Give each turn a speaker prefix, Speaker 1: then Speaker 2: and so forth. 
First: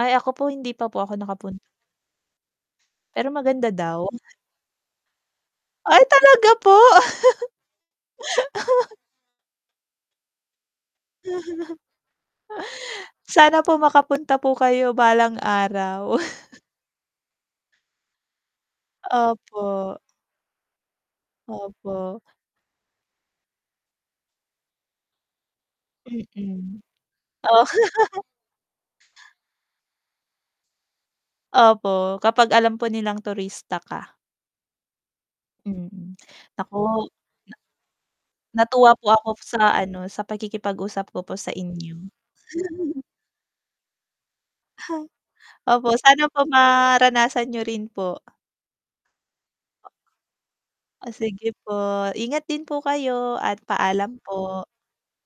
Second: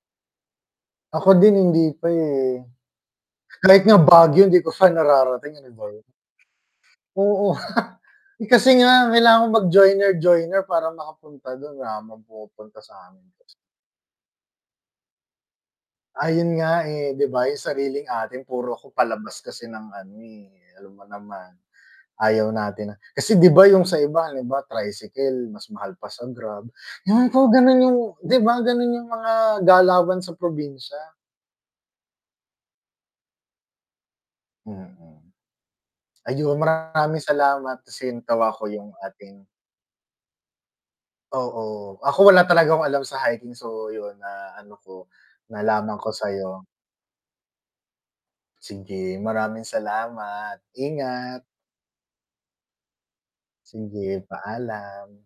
Speaker 1: Ay ako po hindi pa po ako
Speaker 2: Ako din
Speaker 1: nakapun
Speaker 2: hindi pa eh.
Speaker 1: pero maganda
Speaker 2: Kahit nga
Speaker 1: daw.
Speaker 2: Baguio hindi ko siya nararating, ano ba
Speaker 1: Ay,
Speaker 2: 'yun.
Speaker 1: talaga po?
Speaker 2: Oo. Eh, kasi nga kailangan kong mag-joiner-joiner para makapunta dun wala naman pumupunta sa'min kasi.
Speaker 1: Sana po makapunta po kayo balang araw.
Speaker 2: Ayun nga, eh, di ba yung sariling atin puro ako palabas kasi ng
Speaker 1: Opo.
Speaker 2: ano eh, alam mo naman,
Speaker 1: Opo.
Speaker 2: ayaw natin na kasi di ba yung sa iba halimbawa tricycle mas mahal pa sa grab,
Speaker 1: Mm,
Speaker 2: ewan ko
Speaker 1: Oh.
Speaker 2: ganun yung di ba, ganun yung mga galawan sa probinsya.
Speaker 1: Opo, kapag alam po nilang turista ka.
Speaker 2: Mm.
Speaker 1: Mm,
Speaker 2: Ayun
Speaker 1: naku n
Speaker 2: maraming salamat kasi natawa ako yung
Speaker 1: natuwa po ako
Speaker 2: ating
Speaker 1: sa ano, sa pakikipag usap ko po sa
Speaker 2: Oo,
Speaker 1: inyo.
Speaker 2: ako wala talaga akong alam sa hiking, so yun na ano ko,
Speaker 1: opo,
Speaker 2: nalaman ko
Speaker 1: sana po
Speaker 2: sa'yo.
Speaker 1: maranasan niyo rin po.
Speaker 2: Sige, maraming salamat,
Speaker 1: O
Speaker 2: ingat.
Speaker 1: sige po, ingat din po kayo at
Speaker 2: Sige,
Speaker 1: paalam po.
Speaker 2: paalam.